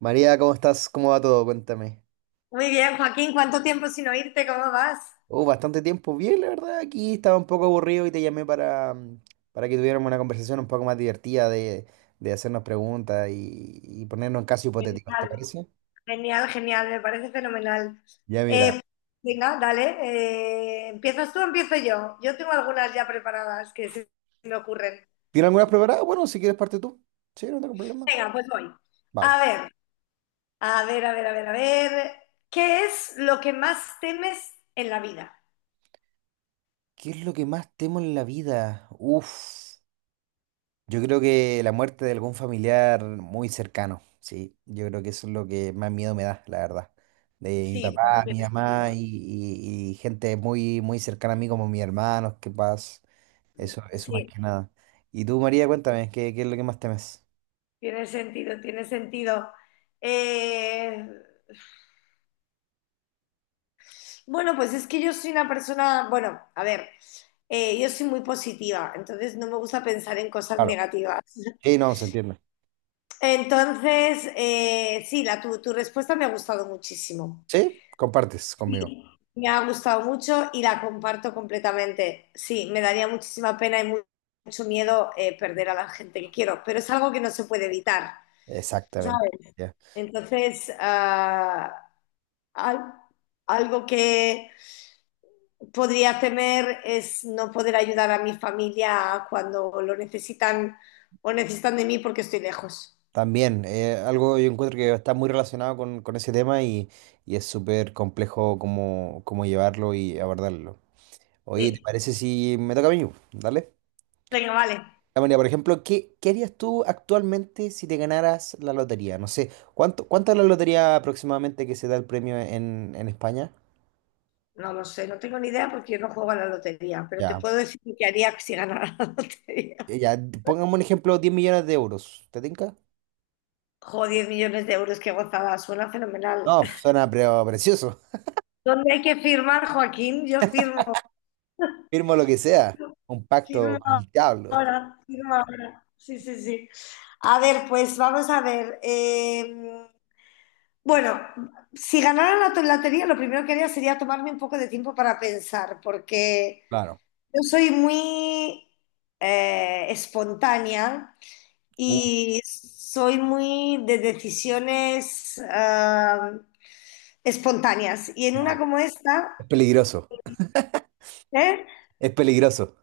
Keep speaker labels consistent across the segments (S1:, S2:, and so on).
S1: María, ¿cómo estás? ¿Cómo va todo? Cuéntame.
S2: Muy bien, Joaquín, ¿cuánto tiempo sin oírte? ¿Cómo vas?
S1: Oh, bastante tiempo. Bien, la verdad, aquí estaba un poco aburrido y te llamé para, para que tuviéramos una conversación un poco más divertida de hacernos preguntas y ponernos en casos hipotéticos, ¿te
S2: Genial,
S1: parece?
S2: genial, genial, me parece fenomenal.
S1: Ya
S2: Eh,
S1: mira.
S2: Venga, dale, ¿empiezas tú o empiezo yo? Yo tengo algunas ya preparadas que se me ocurren.
S1: ¿Tienes algunas preparadas? Bueno, si quieres parte tú. Sí, no tengo problema.
S2: Venga, pues voy.
S1: Vale.
S2: A ver, a ver, a ver, a ver, a ver. ¿Qué es lo que más temes en la vida?
S1: ¿Qué es lo que más temo en la vida? Uf. Yo creo que la muerte de algún familiar muy cercano, sí. Yo creo que eso es lo que más miedo me da, la verdad. De mi
S2: Sí, bueno,
S1: papá, mi
S2: tiene
S1: mamá
S2: sentido.
S1: y, y gente muy, muy cercana a mí como mis hermanos, que paz. Eso más
S2: Sí,
S1: que nada. Y tú, María, cuéntame, ¿qué es lo que más temes?
S2: tiene sentido, tiene sentido. Eh, Bueno, pues es que yo soy una persona, bueno, a ver, yo soy muy positiva, entonces no me gusta pensar en cosas
S1: Claro.
S2: negativas.
S1: Sí, no, se entiende.
S2: Entonces, sí, tu respuesta me ha gustado muchísimo.
S1: Sí, compartes
S2: Sí,
S1: conmigo.
S2: me ha gustado mucho y la comparto completamente. Sí, me daría muchísima pena y mucho miedo perder a la gente que quiero, pero es algo que no se puede evitar,
S1: Exactamente.
S2: ¿sabes?
S1: Ya.
S2: Entonces, al- algo que podría temer es no poder ayudar a mi familia cuando lo necesitan o necesitan de mí porque estoy lejos.
S1: También, algo yo encuentro que está muy relacionado con ese tema y es súper complejo cómo, cómo llevarlo y abordarlo. Oye, ¿te
S2: Sí.
S1: parece si me toca a mí? Dale.
S2: Venga, vale.
S1: Ya, mira, por ejemplo, ¿qué harías tú actualmente si te ganaras la lotería? No sé, ¿cuánto es la lotería aproximadamente que se da el premio en España?
S2: No lo sé, no tengo ni idea porque yo no juego a la lotería, pero te
S1: Ya.
S2: puedo decir lo que haría si ganara la lotería.
S1: Eh, Ya, pongamos un ejemplo, 10 millones de euros. ¿Te tinca?
S2: Joder, 10 millones de euros, qué gozada, suena fenomenal.
S1: No, suena pero precioso.
S2: ¿Dónde hay que firmar, Joaquín? Yo firmo,
S1: Firmo lo que sea. Un pacto
S2: firmo
S1: con el diablo.
S2: ahora, firmo ahora. Sí, sí, sí. A ver, pues vamos a ver. Bueno, si ganara la lotería, lo primero que haría sería tomarme un poco de tiempo para pensar, porque
S1: Claro.
S2: yo soy muy espontánea
S1: Uf,
S2: y soy muy de decisiones espontáneas. Y en una
S1: ya.
S2: como
S1: Es
S2: esta,
S1: peligroso.
S2: ¿eh?
S1: Es peligroso.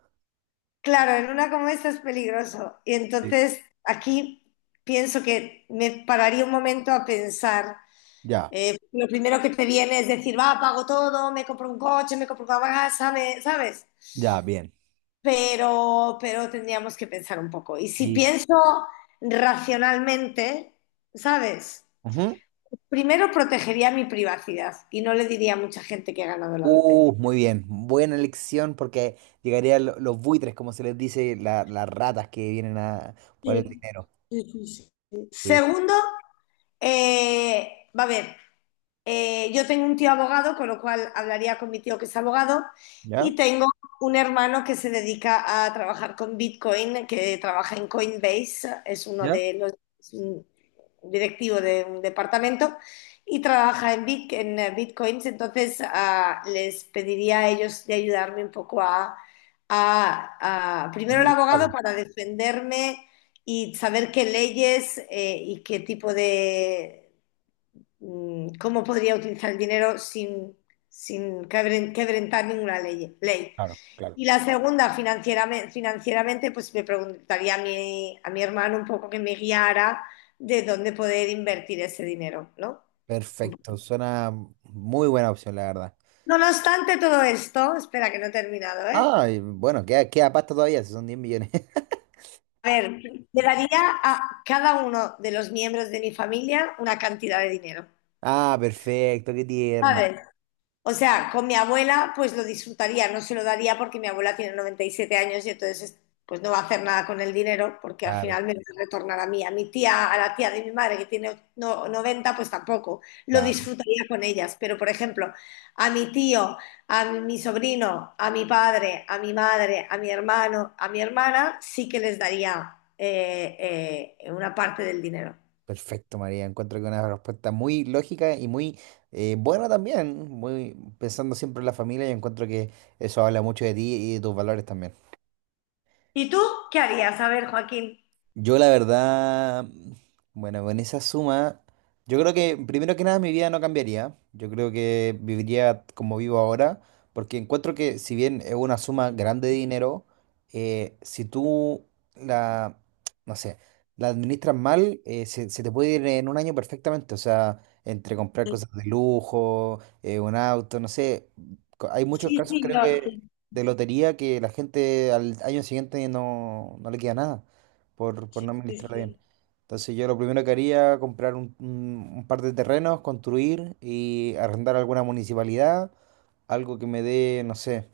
S2: Claro, en una como esta es peligroso. Y
S1: Sí.
S2: entonces aquí pienso que me pararía un momento a pensar.
S1: Ya,
S2: Lo primero que te viene es decir, va, pago todo, me compro un coche, me compro una casa, ¿sabes?
S1: ya, bien.
S2: Pero tendríamos que pensar un poco. Y si
S1: Sí.
S2: pienso racionalmente, ¿sabes?
S1: Ujú.
S2: Primero protegería mi privacidad y no le diría a mucha gente que ha ganado la lotería.
S1: Muy bien, buena elección porque llegarían los buitres, como se les dice, las ratas que vienen a por el
S2: Sí,
S1: dinero.
S2: sí, sí, sí.
S1: Sí.
S2: Segundo, va a ver, yo tengo un tío abogado, con lo cual hablaría con mi tío que es abogado, y
S1: ¿Ya?
S2: tengo un hermano que se dedica a trabajar con Bitcoin, que trabaja en Coinbase,
S1: ¿Ya?
S2: es un directivo de un departamento y trabaja en Bitcoins, entonces les pediría a ellos de ayudarme un poco a primero el
S1: Administrarlo.
S2: abogado para defenderme y saber qué leyes y qué tipo de cómo podría utilizar el dinero sin quebrantar ninguna ley.
S1: Claro, claro.
S2: Y la segunda, financieramente, pues me preguntaría a mi hermano un poco que me guiara de dónde poder invertir ese dinero, ¿no?
S1: Perfecto, suena muy buena opción, la verdad.
S2: No obstante todo esto, espera que no he terminado, ¿eh?
S1: Ah, y bueno, queda, queda pasta todavía, si son 10 millones.
S2: A ver, le daría a cada uno de los miembros de mi familia una cantidad de dinero,
S1: Ah, perfecto, qué tierna.
S2: ¿sabes? O sea, con mi abuela pues lo disfrutaría, no se lo daría porque mi abuela tiene 97 años y entonces pues no va a hacer nada con el dinero porque al
S1: Claro,
S2: final me lo retornará a mí. A mi tía, a la tía de mi madre que tiene 90 pues tampoco, lo
S1: claro.
S2: disfrutaría con ellas. Pero por ejemplo, a mi tío, a mi sobrino, a mi padre, a mi madre, a mi hermano, a mi hermana, sí que les daría una parte del dinero.
S1: Perfecto, María. Encuentro que una respuesta muy lógica y muy buena también, muy pensando siempre en la familia, y encuentro que eso habla mucho de ti y de tus valores también.
S2: ¿Y tú qué harías? A ver, Joaquín.
S1: Yo la verdad, bueno, con esa suma, yo creo que primero que nada mi vida no cambiaría. Yo creo que viviría como vivo ahora, porque encuentro que si bien es una suma grande de dinero, si tú la, no sé, la administras mal, se, se te puede ir en un año perfectamente. O sea, entre comprar cosas de lujo, un auto, no sé, co- hay muchos
S2: Sí,
S1: casos
S2: sí,
S1: creo
S2: yo. Sí,
S1: que de lotería que la gente al año siguiente no, no le queda nada por, por
S2: sí,
S1: no administrarla bien.
S2: sí.
S1: Entonces yo lo primero que haría, comprar un, un par de terrenos, construir y arrendar a alguna municipalidad, algo que me dé, no sé,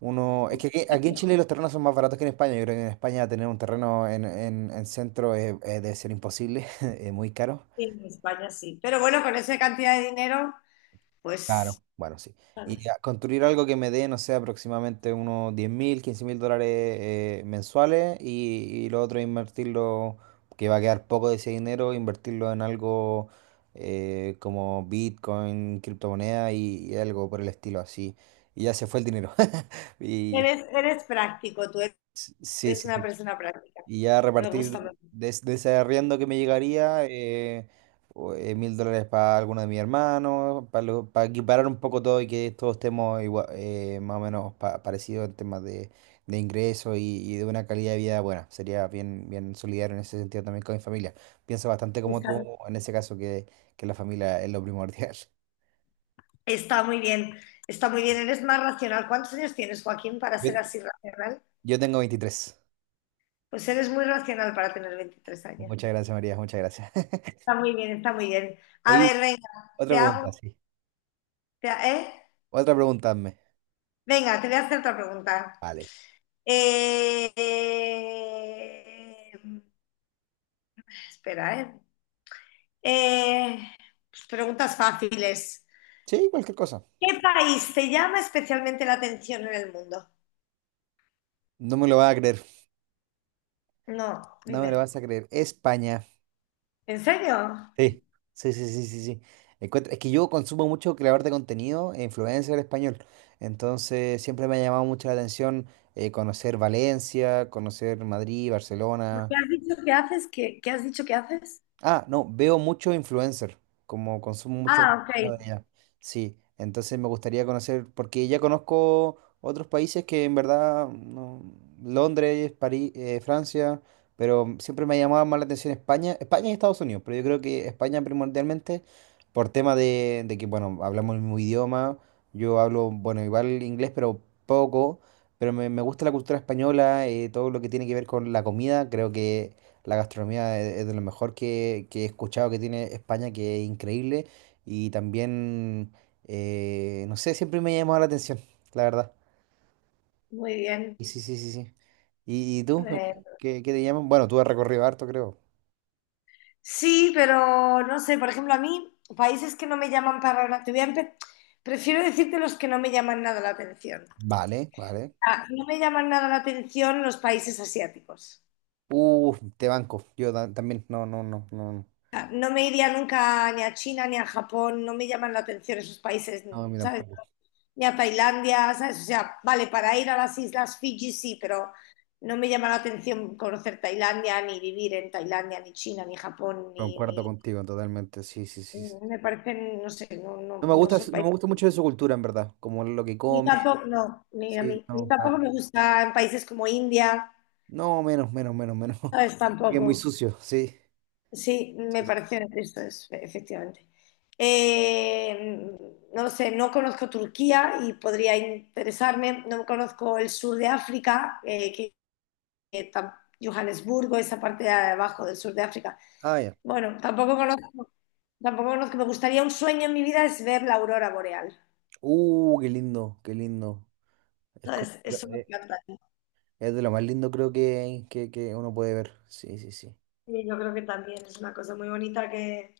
S1: uno... Es
S2: Un
S1: que aquí, aquí en
S2: principio.
S1: Chile los terrenos son más baratos que en España. Yo creo que en España tener un terreno en, en centro debe ser imposible, es muy caro.
S2: Sí, en España sí. Pero bueno, con esa cantidad de dinero, pues,
S1: Claro, bueno, sí. Y a
S2: ¿sabes?
S1: construir algo que me dé, no sé, aproximadamente unos 10.000, 15.000 dólares mensuales y lo otro invertirlo, que va a quedar poco de ese dinero, invertirlo en algo como Bitcoin, criptomoneda y algo por el estilo así. Y ya se fue el dinero. Y
S2: Eres, eres práctico, tú
S1: sí,
S2: eres
S1: sí,
S2: una
S1: sí.
S2: persona práctica.
S1: Y ya
S2: Me gusta, me
S1: repartir
S2: gusta.
S1: de, de ese arriendo que me llegaría, 1.000 dólares para alguno de mis hermanos, para equiparar un poco todo y que todos estemos más o menos parecidos en temas de ingresos y de una calidad de vida buena. Sería bien, bien solidario en ese sentido también con mi familia. Pienso bastante como tú
S2: Está,
S1: en ese caso, que la familia es lo primordial.
S2: está muy bien, está muy bien, eres más racional. ¿Cuántos años tienes, Joaquín, para
S1: Yo,
S2: ser así racional?
S1: yo tengo 23.
S2: Pues eres muy racional para tener 23 años.
S1: Muchas gracias, María, muchas gracias.
S2: Está muy bien, está muy bien. A
S1: Oye,
S2: ver, venga,
S1: otra
S2: te
S1: pregunta,
S2: hago,
S1: sí.
S2: te ha- ¿eh?
S1: Otra pregunta, hazme.
S2: Venga, te voy a hacer otra pregunta.
S1: Vale.
S2: Eh, eh, espera, ¿eh? Eh, pues preguntas fáciles.
S1: Sí, cualquier cosa.
S2: ¿Qué país te llama especialmente la atención en el mundo?
S1: No me lo vas a creer,
S2: No,
S1: no me
S2: dime.
S1: lo vas a creer. España.
S2: ¿En serio?
S1: Sí, sí, sí, sí, sí, sí. Encuentra- es que yo consumo mucho creador de contenido e influencer español. Entonces siempre me ha llamado mucho la atención conocer Valencia, conocer Madrid,
S2: ¿Por
S1: Barcelona.
S2: qué has dicho que haces? ¿Qué has dicho que haces?
S1: Ah, no, veo mucho influencer, como consumo mucho
S2: Ah, ok,
S1: contenido de allá. Sí, entonces me gustaría conocer, porque ya conozco otros países que en verdad, no, Londres, París, Francia, pero siempre me ha llamado más la atención España, España y Estados Unidos, pero yo creo que España primordialmente por tema de que, bueno, hablamos el mismo idioma, yo hablo, bueno, igual inglés, pero poco, pero me gusta la cultura española, todo lo que tiene que ver con la comida, creo que... La gastronomía es de lo mejor que he escuchado que tiene España, que es increíble. Y también, no sé, siempre me ha llamado la atención, la verdad.
S2: muy bien.
S1: Y sí, sí, sí, sí. Y tú, María?
S2: Eh,
S1: ¿Qué, qué te llaman? Bueno, tú has recorrido harto, creo.
S2: sí, pero no sé, por ejemplo, a mí, países que no me llaman para nada, te voy a empe- prefiero decirte los que no me llaman nada la atención.
S1: Vale, vale.
S2: Ah, no me llaman nada la atención los países asiáticos.
S1: Te banco. Yo ta- también, no, no, no, no. No,
S2: No me iría nunca ni a China ni a Japón, no me llaman la atención esos países,
S1: no, a mí
S2: ¿sabes?
S1: tampoco.
S2: Ni a Tailandia, ¿sabes? O sea, vale, para ir a las islas Fiji sí, pero no me llama la atención conocer Tailandia, ni vivir en Tailandia, ni China, ni Japón,
S1: Concuerdo contigo totalmente, sí, sí, sí, sí.
S2: me parecen, no sé, no, no,
S1: No me
S2: no
S1: gusta,
S2: son
S1: no me
S2: países.
S1: gusta mucho de su cultura, en verdad. Como lo que
S2: Ni
S1: come,
S2: tampoco, no, ni a
S1: sí,
S2: mí, ni
S1: no,
S2: tampoco
S1: nada.
S2: me gusta en países como India,
S1: No, menos, menos, menos, menos.
S2: ¿sabes?
S1: Que es muy
S2: Tampoco.
S1: sucio, sí.
S2: Sí,
S1: Sí,
S2: me
S1: sí, sí.
S2: pareció, esto es, efectivamente. Eh, no lo sé, no conozco Turquía y podría interesarme, no conozco el sur de África, que tam- Johannesburgo, esa parte de abajo del sur de África.
S1: Ah, ya.
S2: Bueno, tampoco conozco, tampoco conozco, me gustaría un sueño en mi vida es ver la aurora boreal.
S1: Qué lindo, qué lindo. Es como
S2: Entonces, eso me encanta.
S1: es de lo más lindo creo que uno puede ver. Sí, sí, sí.
S2: Y yo creo que también es una cosa muy bonita que,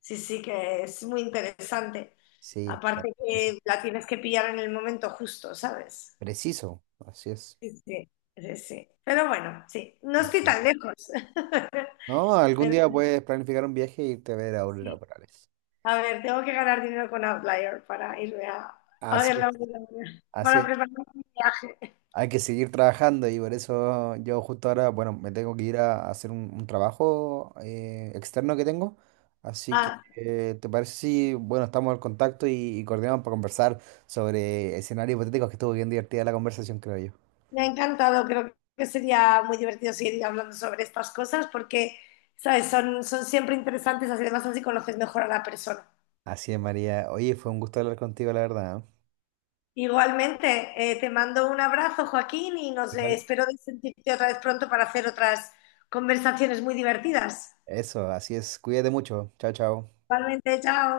S2: sí, sí, que es muy interesante.
S1: Sí, claro
S2: Aparte
S1: que sí.
S2: que la tienes que pillar en el momento justo, ¿sabes?
S1: Preciso, así es.
S2: Sí, sí, sí, sí. Pero bueno, sí, no
S1: Pero
S2: estoy
S1: bueno.
S2: tan lejos.
S1: No, algún
S2: Pero
S1: día puedes planificar un viaje y irte a ver auroras
S2: sí,
S1: boreales.
S2: a ver, tengo que ganar dinero con Outlier para irme a ver
S1: Así es,
S2: la obra,
S1: así
S2: para
S1: es.
S2: preparar mi viaje.
S1: Hay que seguir trabajando y por eso yo justo ahora, bueno, me tengo que ir a hacer un trabajo externo que tengo. Así que,
S2: Ah,
S1: ¿te parece si, bueno, estamos al contacto y coordinamos para conversar sobre escenarios hipotéticos que estuvo bien divertida la conversación, creo yo.
S2: me ha encantado, creo que sería muy divertido seguir hablando sobre estas cosas porque, ¿sabes? Son, son siempre interesantes, así- además así conoces mejor a la persona.
S1: Así es, María. Oye, fue un gusto hablar contigo, la verdad. ¿Eh?
S2: Igualmente, te mando un abrazo, Joaquín, y nos
S1: Igual.
S2: espero de sentirte otra vez pronto para hacer otras conversaciones muy divertidas.
S1: Eso, así es. Cuídate mucho. Chao, chao.
S2: Igualmente, chao.